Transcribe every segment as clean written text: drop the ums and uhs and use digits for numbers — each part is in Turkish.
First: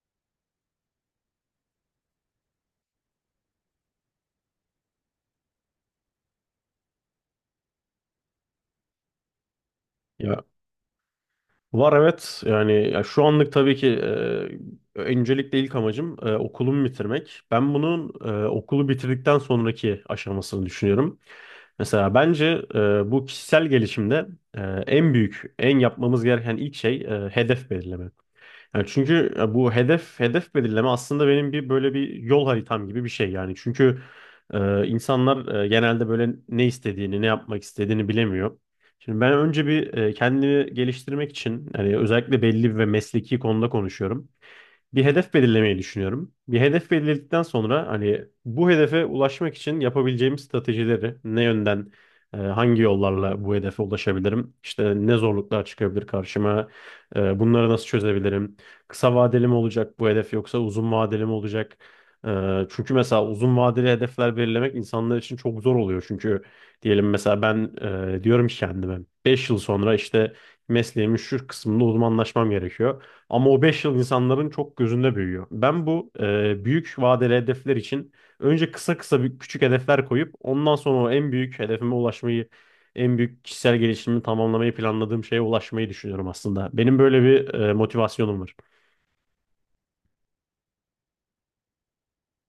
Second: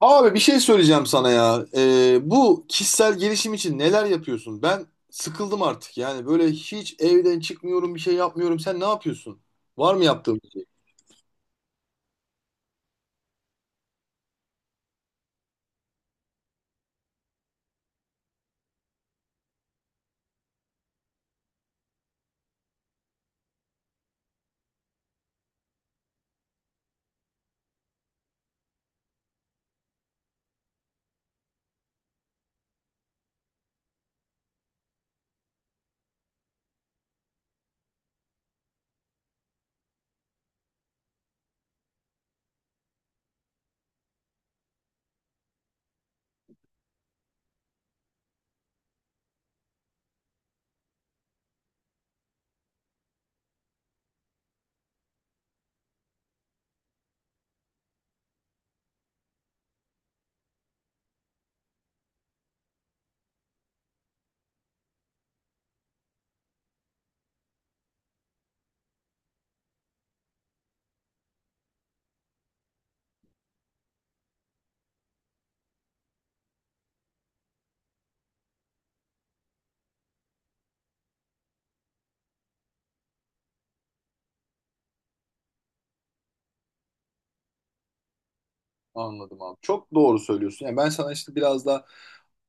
Abi bir şey söyleyeceğim sana ya. Bu kişisel gelişim için neler yapıyorsun? Ben sıkıldım artık. Yani böyle hiç evden çıkmıyorum, bir şey yapmıyorum. Sen ne yapıyorsun? Var mı yaptığın Ya, bir şey? var evet yani ya şu anlık tabii ki, öncelikle ilk amacım okulumu bitirmek. Ben bunun okulu bitirdikten sonraki aşamasını düşünüyorum. Mesela bence bu kişisel gelişimde e, en büyük, en yapmamız gereken ilk şey hedef belirleme. Yani çünkü bu hedef belirleme aslında benim bir böyle bir yol haritam gibi bir şey yani. Çünkü insanlar genelde böyle ne istediğini, ne yapmak istediğini bilemiyor. Şimdi ben önce bir kendimi geliştirmek için hani özellikle belli ve mesleki konuda konuşuyorum, bir hedef belirlemeyi düşünüyorum. Bir hedef belirledikten sonra hani bu hedefe ulaşmak için yapabileceğim stratejileri ne yönden, hangi yollarla bu hedefe ulaşabilirim? İşte ne zorluklar çıkabilir karşıma? Bunları nasıl çözebilirim? Kısa vadeli mi olacak bu hedef yoksa uzun vadeli mi olacak? Çünkü mesela uzun vadeli hedefler belirlemek insanlar için çok zor oluyor. Çünkü diyelim mesela ben diyorum ki kendime, 5 yıl sonra işte mesleğimin şu kısmında uzmanlaşmam gerekiyor. Ama o 5 yıl insanların çok gözünde büyüyor. Ben bu büyük vadeli hedefler için önce kısa kısa bir küçük hedefler koyup ondan sonra o en büyük hedefime ulaşmayı, en büyük kişisel gelişimimi tamamlamayı planladığım şeye ulaşmayı düşünüyorum aslında. Benim böyle bir motivasyonum var. Anladım abi. Çok doğru söylüyorsun. Yani ben sana işte biraz da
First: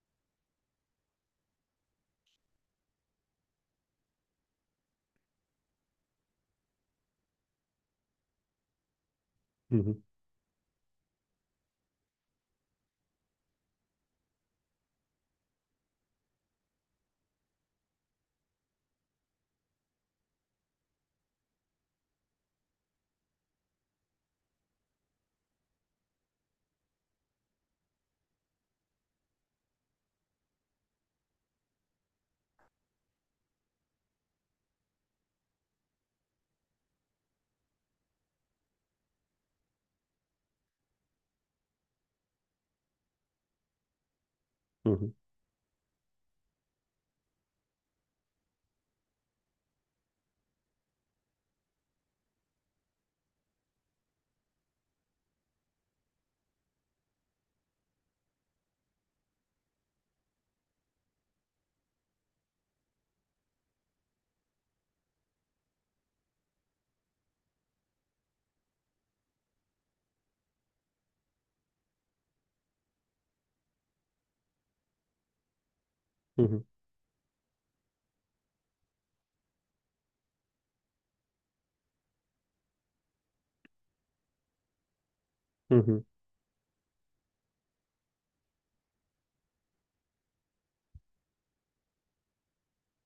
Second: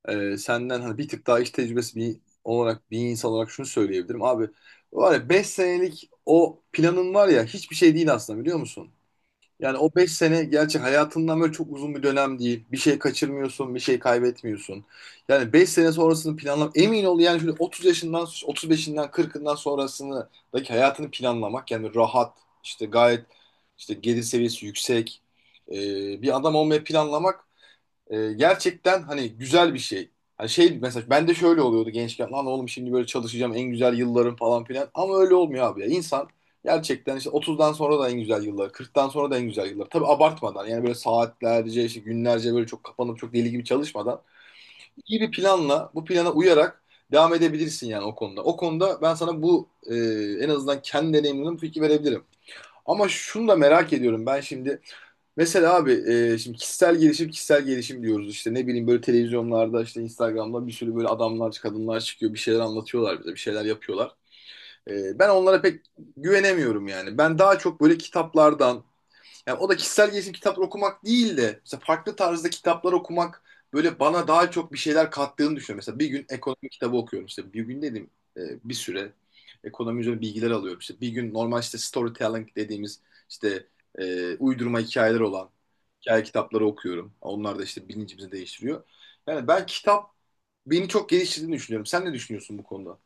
senden hani bir tık daha iş tecrübesi bir olarak bir insan olarak şunu söyleyebilirim. Abi var ya, 5 senelik o planın var ya, hiçbir şey değil aslında, biliyor musun? Hı Yani o hı, 5 sene gerçi hayatından böyle çok uzun bir dönem değil. Bir şey kaçırmıyorsun, bir şey kaybetmiyorsun. Yani 5 sene sonrasını planlam, emin ol, yani şöyle 30 yaşından, 35'inden, 40'ından sonrasındaki hayatını planlamak, yani rahat işte, gayet işte gelir seviyesi yüksek e, bir adam olmayı planlamak gerçekten hani güzel bir şey. Hani şey, mesela ben de şöyle oluyordu gençken. Lan oğlum, şimdi böyle çalışacağım, en güzel yıllarım falan filan. Ama öyle olmuyor abi ya. İnsan gerçekten işte 30'dan sonra da en güzel yılları, 40'tan sonra da en güzel yılları. Tabii abartmadan, yani böyle saatlerce işte, günlerce böyle çok kapanıp çok deli gibi çalışmadan, hı hı, iyi bir planla, bu plana uyarak devam edebilirsin yani o konuda. O konuda ben sana bu en azından kendi deneyimimden fikir verebilirim. Ama şunu da merak ediyorum ben şimdi. Mesela abi, şimdi kişisel gelişim kişisel gelişim diyoruz, işte ne bileyim, böyle televizyonlarda, işte Instagram'da bir sürü böyle adamlar, kadınlar çıkıyor, bir şeyler anlatıyorlar bize, bir şeyler yapıyorlar. Ben onlara pek güvenemiyorum yani. Ben daha çok böyle kitaplardan, yani o da kişisel gelişim kitapları okumak değil de mesela farklı tarzda kitaplar okumak böyle bana daha çok bir şeyler kattığını düşünüyorum. Mesela bir gün hı hı, ekonomi kitabı okuyorum, işte bir gün dedim bir süre ekonomi üzerine bilgiler alıyorum, işte bir gün normal işte storytelling dediğimiz işte uydurma hikayeler olan hı hı. hikaye kitapları okuyorum. Onlar da işte bilincimizi değiştiriyor. Yani ben kitap beni çok geliştirdiğini düşünüyorum. Sen ne düşünüyorsun bu konuda?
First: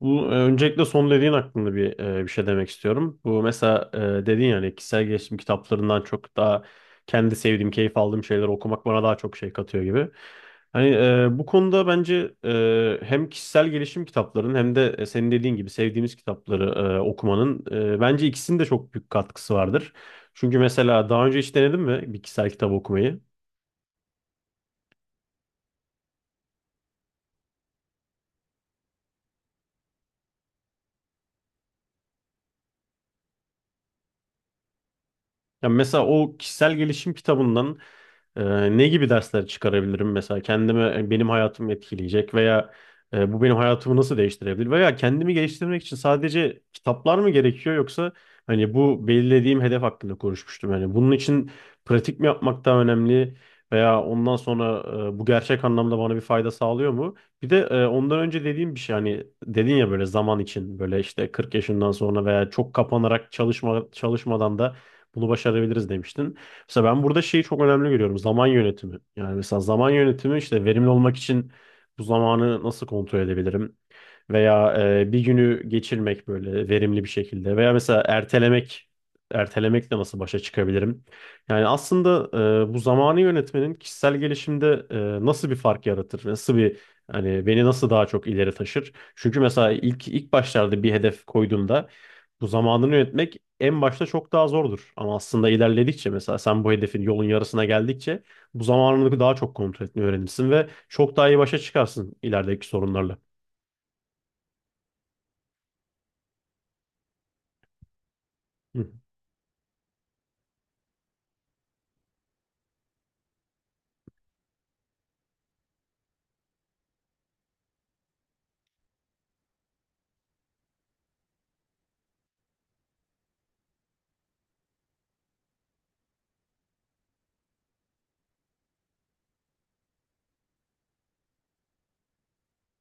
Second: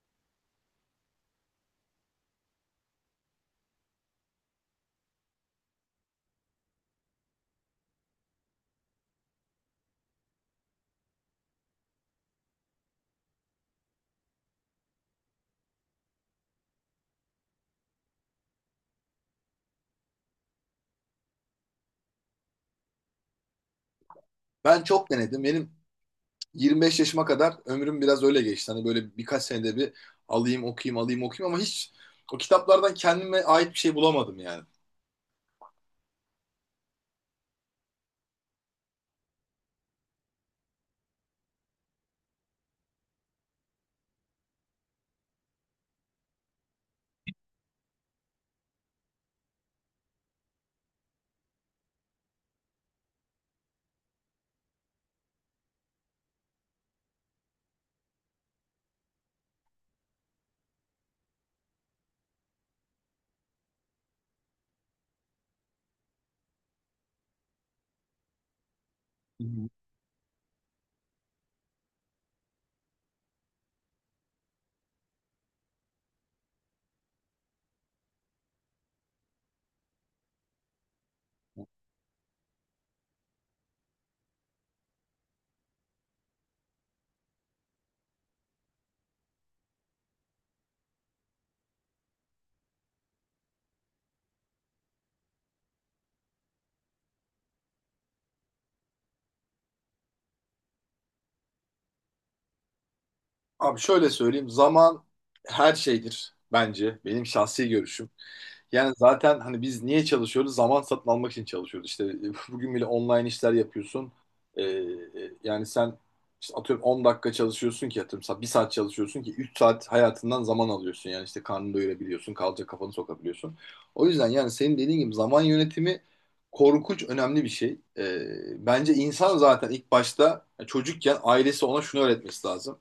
Bu, öncelikle son dediğin hakkında bir şey demek istiyorum. Bu mesela dedin yani kişisel gelişim kitaplarından çok daha kendi sevdiğim, keyif aldığım şeyleri okumak bana daha çok şey katıyor gibi. Hani bu konuda bence hem kişisel gelişim kitaplarının hem de senin dediğin gibi sevdiğimiz kitapları okumanın bence ikisinin de çok büyük katkısı vardır. Çünkü mesela daha önce hiç denedin mi bir kişisel kitap okumayı? Ben çok denedim. Benim 25 yaşıma kadar ömrüm biraz öyle geçti. Hani böyle birkaç senede bir alayım okuyayım, alayım okuyayım, ama hiç o kitaplardan kendime ait bir şey bulamadım yani. Ya mesela o kişisel gelişim kitabından ne gibi dersler çıkarabilirim mesela kendime benim hayatımı etkileyecek veya bu benim hayatımı nasıl değiştirebilir veya kendimi geliştirmek için sadece kitaplar mı gerekiyor yoksa hani bu belirlediğim hedef hakkında konuşmuştum yani bunun için pratik mi yapmak daha önemli veya ondan sonra bu gerçek anlamda bana bir fayda sağlıyor mu? Bir de ondan önce dediğim bir şey, hani dedin ya böyle zaman için böyle işte 40 yaşından sonra veya çok kapanarak çalışmadan da bunu başarabiliriz demiştin. Mesela ben burada şeyi çok önemli görüyorum. Zaman yönetimi. Yani Hı mesela hı. zaman yönetimi işte verimli olmak için bu zamanı nasıl kontrol edebilirim? Veya bir günü geçirmek böyle verimli bir şekilde. Veya mesela ertelemek. Ertelemekle nasıl başa çıkabilirim? Yani aslında bu zamanı yönetmenin kişisel gelişimde nasıl bir fark yaratır? Nasıl bir, hani beni nasıl daha çok ileri taşır? Çünkü mesela ilk başlarda bir hedef koyduğumda bu zamanını yönetmek en başta çok daha zordur. Ama aslında ilerledikçe mesela sen bu hedefin yolun yarısına geldikçe bu zamanını daha çok kontrol etmeyi öğrenirsin ve çok daha iyi başa çıkarsın ilerideki sorunlarla. Abi şöyle söyleyeyim, zaman her şeydir bence, benim şahsi görüşüm. Hı Yani zaten hani biz niye çalışıyoruz? Zaman satın almak için çalışıyoruz. İşte bugün bile online işler yapıyorsun. Ee, e, yani sen işte atıyorum 10 dakika çalışıyorsun ki, atıyorum 1 saat çalışıyorsun ki 3 saat hayatından zaman alıyorsun. Yani işte karnını doyurabiliyorsun, kalacak kafanı sokabiliyorsun. O yüzden yani senin dediğin gibi zaman yönetimi korkunç önemli bir şey. Bence insan zaten ilk başta, yani çocukken, ailesi ona şunu öğretmesi lazım.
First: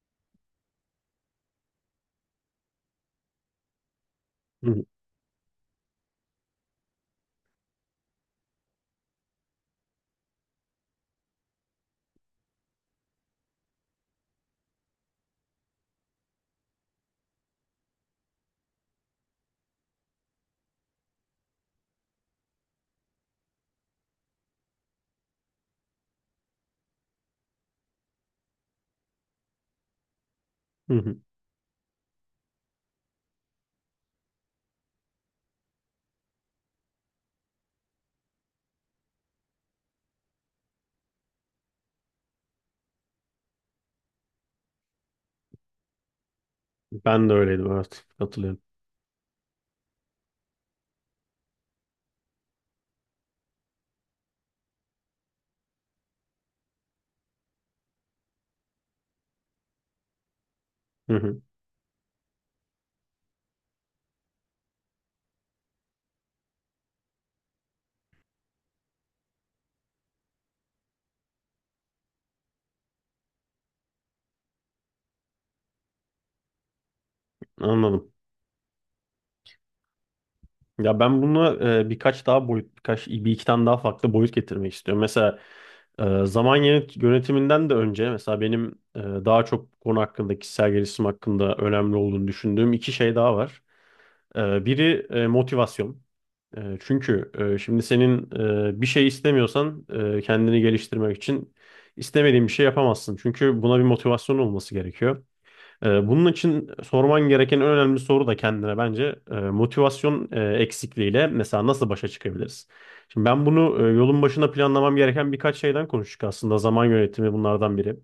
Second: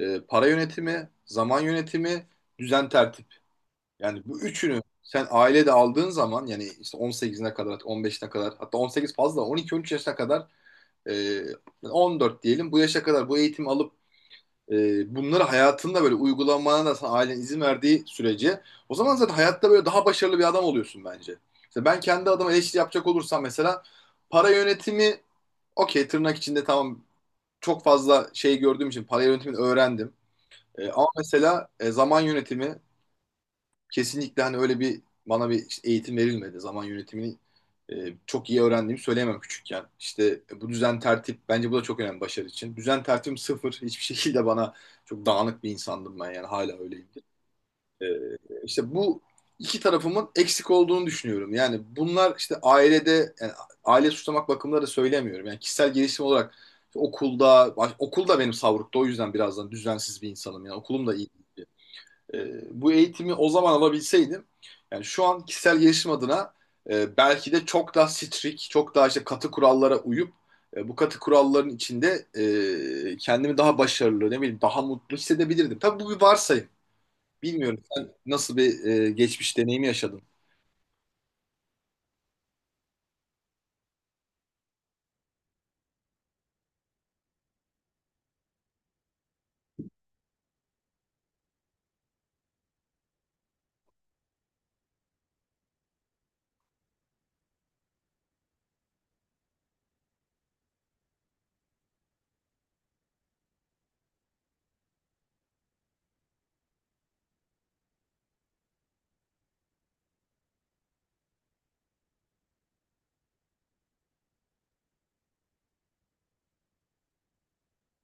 Para yönetimi, zaman yönetimi, düzen tertip. Yani bu üçünü hı, sen ailede aldığın zaman, yani işte 18'ine kadar, 15'ine kadar, hatta 18 fazla, 12-13 yaşına kadar, e, 14 diyelim, bu yaşa kadar bu eğitimi alıp bunları hayatında böyle uygulamana da sana ailen izin verdiği sürece, o zaman zaten hayatta böyle daha başarılı bir adam oluyorsun bence. İşte ben kendi adıma eleştiri yapacak olursam, mesela para yönetimi, okey, tırnak içinde, tamam, çok fazla şey gördüğüm için para yönetimini öğrendim. E, hı ama hı. mesela zaman yönetimi, kesinlikle hani öyle bir bana bir işte eğitim verilmedi. Zaman yönetimini e, çok iyi öğrendiğimi söyleyemem küçükken. İşte bu düzen tertip, bence bu da çok önemli başarı için. Düzen tertibim sıfır. Hiçbir şekilde bana, çok dağınık bir insandım ben, yani hala öyleyim. Ben de öyleydim, evet, E, katılıyorum. işte bu iki tarafımın eksik olduğunu düşünüyorum. Yani bunlar işte ailede, yani aile suçlamak bakımında da söylemiyorum. Yani kişisel gelişim olarak okulda okulda benim savrukta, o yüzden birazdan düzensiz bir insanım, yani okulum Hı da iyi, hı. Bu eğitimi o zaman alabilseydim, yani şu an kişisel gelişim adına belki de çok daha strict, çok daha işte katı kurallara uyup bu katı kuralların içinde kendimi daha başarılı, ne bileyim daha mutlu hissedebilirdim. Tabii bu bir varsayım. Bilmiyorum Anladım. sen nasıl bir geçmiş deneyimi yaşadın. Ya ben bunu birkaç daha boyut, birkaç bir iki tane daha farklı boyut getirmek istiyorum. Mesela zaman yönetiminden de önce mesela benim daha çok bu konu hakkında, kişisel gelişim hakkında önemli olduğunu düşündüğüm iki şey daha var. Biri motivasyon. Çünkü şimdi senin bir şey istemiyorsan, kendini geliştirmek için istemediğin bir şey yapamazsın. Çünkü buna bir motivasyon olması gerekiyor. Bunun için sorman gereken en önemli soru da kendine bence motivasyon eksikliğiyle mesela nasıl başa çıkabiliriz? Şimdi ben bunu, yolun başına planlamam gereken birkaç şeyden konuştuk aslında. Zaman yönetimi bunlardan biri.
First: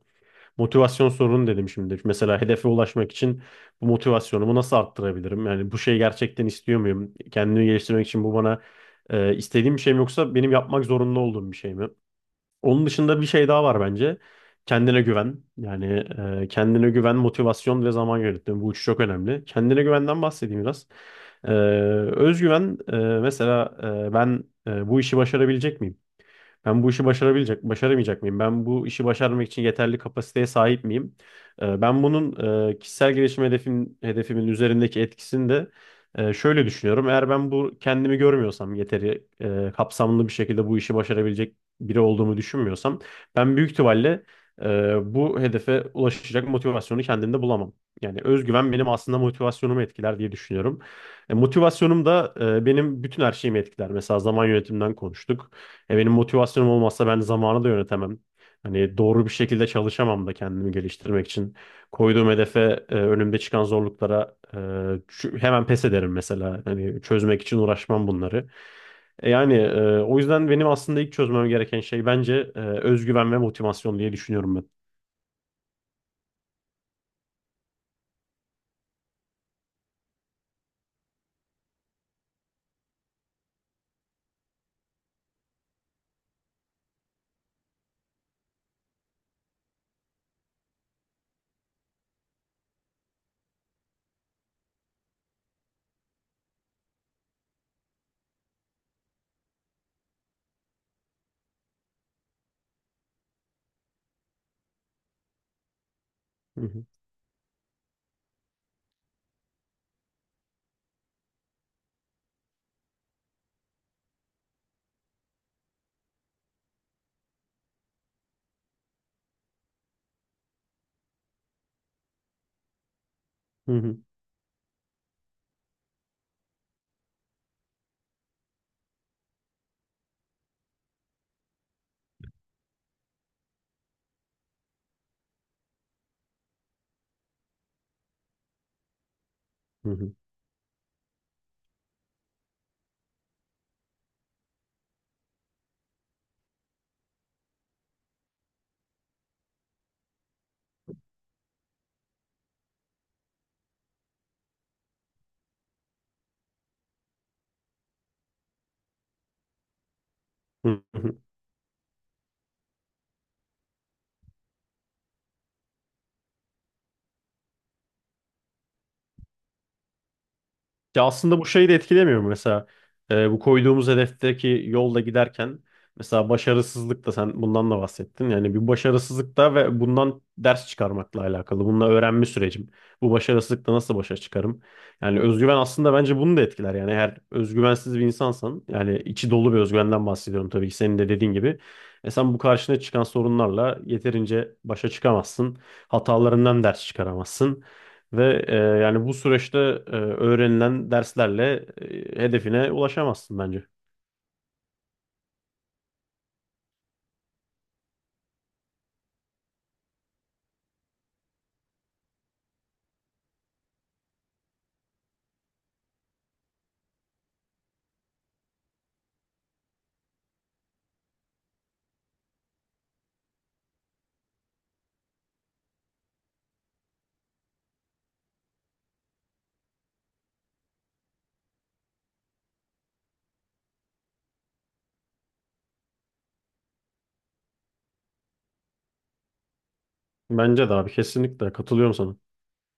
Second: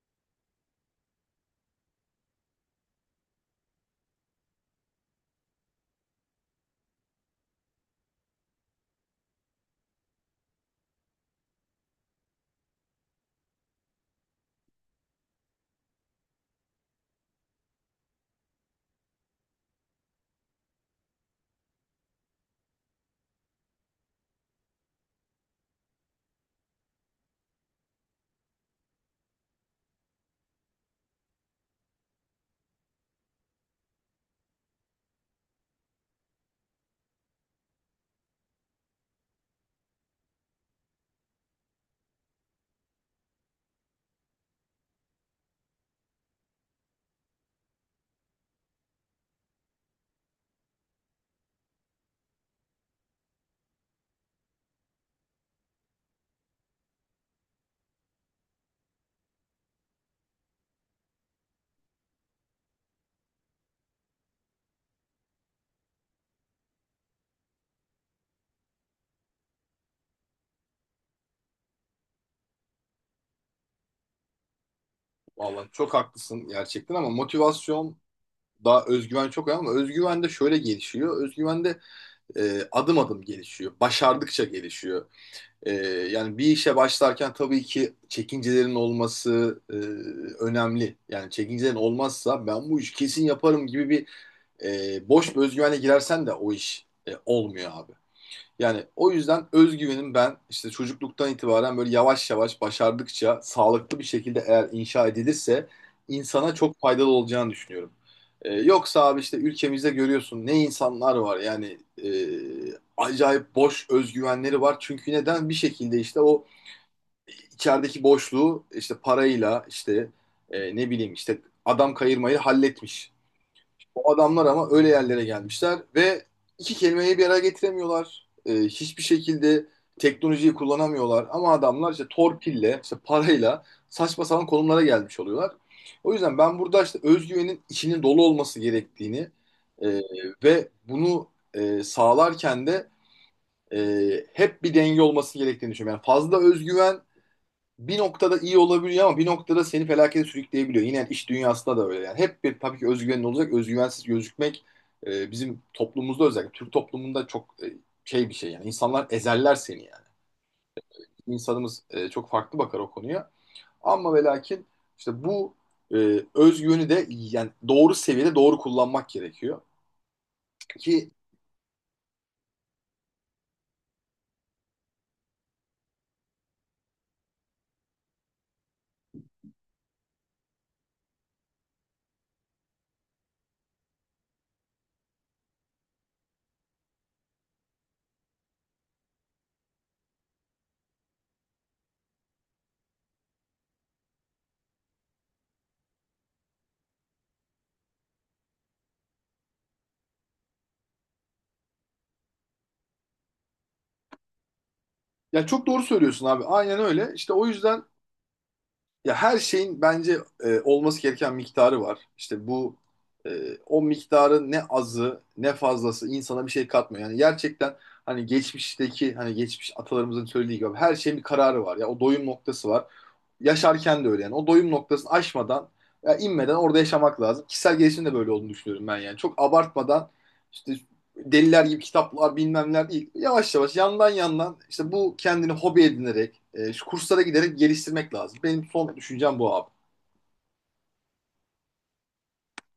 Motivasyon sorunu dedim şimdi. Mesela hedefe ulaşmak için bu motivasyonumu nasıl arttırabilirim? Yani bu şeyi gerçekten istiyor muyum? Kendimi geliştirmek için bu bana istediğim bir şey mi yoksa benim yapmak zorunda olduğum bir şey mi? Onun dışında bir şey daha var bence. Kendine güven. Yani kendine güven, motivasyon ve zaman yönetimi. Bu üçü çok önemli. Kendine güvenden bahsedeyim biraz. E, Özgüven mesela, ben bu işi başarabilecek miyim? Ben bu işi başarabilecek, başaramayacak mıyım? Ben bu işi başarmak için yeterli kapasiteye sahip miyim? Ben bunun kişisel gelişim hedefim, hedefimin üzerindeki etkisini de şöyle düşünüyorum. Eğer ben bu kendimi görmüyorsam yeteri kapsamlı bir şekilde bu işi başarabilecek biri olduğumu düşünmüyorsam, ben büyük ihtimalle bu hedefe ulaşacak motivasyonu kendimde bulamam. Yani özgüven benim aslında motivasyonumu etkiler diye düşünüyorum. Motivasyonum da benim bütün her şeyimi etkiler. Mesela zaman yönetiminden konuştuk. Benim motivasyonum olmazsa ben zamanı da yönetemem. Hani doğru bir şekilde çalışamam da kendimi geliştirmek için. Koyduğum hedefe, önümde çıkan zorluklara, hemen pes ederim mesela. Hani çözmek için uğraşmam bunları. Yani o yüzden benim aslında ilk çözmem gereken şey bence özgüven ve motivasyon diye düşünüyorum ben. Vallahi çok haklısın gerçekten, ama motivasyon, daha özgüven çok önemli, ama özgüven de şöyle gelişiyor. Özgüven de adım adım gelişiyor. Başardıkça gelişiyor. Ee, yani bir işe başlarken tabii ki çekincelerin olması önemli. Yani çekincelerin olmazsa, ben bu işi kesin yaparım gibi bir boş bir özgüvenle girersen de o iş olmuyor abi. Yani o yüzden özgüvenim, ben işte çocukluktan itibaren böyle yavaş yavaş başardıkça sağlıklı bir şekilde eğer inşa edilirse insana Hı çok hı, faydalı olacağını düşünüyorum. Yoksa abi işte ülkemizde görüyorsun ne insanlar var yani, e, acayip boş özgüvenleri var. Çünkü neden, bir şekilde işte o içerideki boşluğu işte parayla, işte ne bileyim işte adam kayırmayı halletmiş. hı hı, O adamlar ama öyle yerlere gelmişler ve iki kelimeyi bir araya getiremiyorlar. Hiçbir şekilde teknolojiyi kullanamıyorlar. Ama adamlar işte torpille, işte parayla saçma sapan konumlara gelmiş oluyorlar. O yüzden ben burada işte özgüvenin içinin dolu olması gerektiğini e, hı ve bunu sağlarken de hep bir denge olması gerektiğini düşünüyorum. Yani fazla özgüven bir noktada iyi olabiliyor, ama bir noktada seni felakete sürükleyebiliyor. Yine iş dünyasında da öyle. Yani hep bir tabii ki özgüvenin olacak. Özgüvensiz gözükmek bizim toplumumuzda, özellikle Türk toplumunda çok şey bir şey yani. İnsanlar ezerler seni yani. hı, hı hı. İnsanımız çok farklı bakar o konuya. Ama ve lakin, işte bu e, özgüveni de yani doğru seviyede doğru kullanmak gerekiyor. Ya Ki aslında bu şeyi de etkilemiyor mu? Mesela bu koyduğumuz hedefteki yolda giderken mesela başarısızlık da, sen bundan da bahsettin. Yani bir başarısızlık da ve bundan ders çıkarmakla alakalı. Bununla öğrenme sürecim. Bu başarısızlıkta nasıl başa çıkarım? Yani özgüven aslında bence bunu da etkiler. Yani eğer özgüvensiz bir insansan, yani içi dolu bir özgüvenden bahsediyorum tabii ki, senin de dediğin gibi. Sen bu karşına çıkan sorunlarla yeterince başa çıkamazsın. Hatalarından ders çıkaramazsın. Ve yani bu süreçte öğrenilen derslerle hedefine ulaşamazsın bence. yani çok doğru söylüyorsun abi. Aynen öyle. İşte o yüzden. Ya, her şeyin bence olması gereken miktarı var. İşte bu o miktarın ne azı ne fazlası insana bir şey katmıyor. Yani gerçekten hani geçmiş atalarımızın söylediği gibi her şeyin bir kararı var. Ya o doyum noktası var. Yaşarken de öyle yani. O doyum noktasını aşmadan, ya inmeden orada yaşamak lazım. Kişisel gelişim de böyle olduğunu düşünüyorum ben yani. Çok abartmadan, işte deliler gibi kitaplar bilmem neler değil. Yavaş yavaş, yandan yandan işte bu kendini hobi edinerek şu kurslara giderek geliştirmek lazım. Benim son düşüncem bu abi. Bence de abi, kesinlikle katılıyorum sana.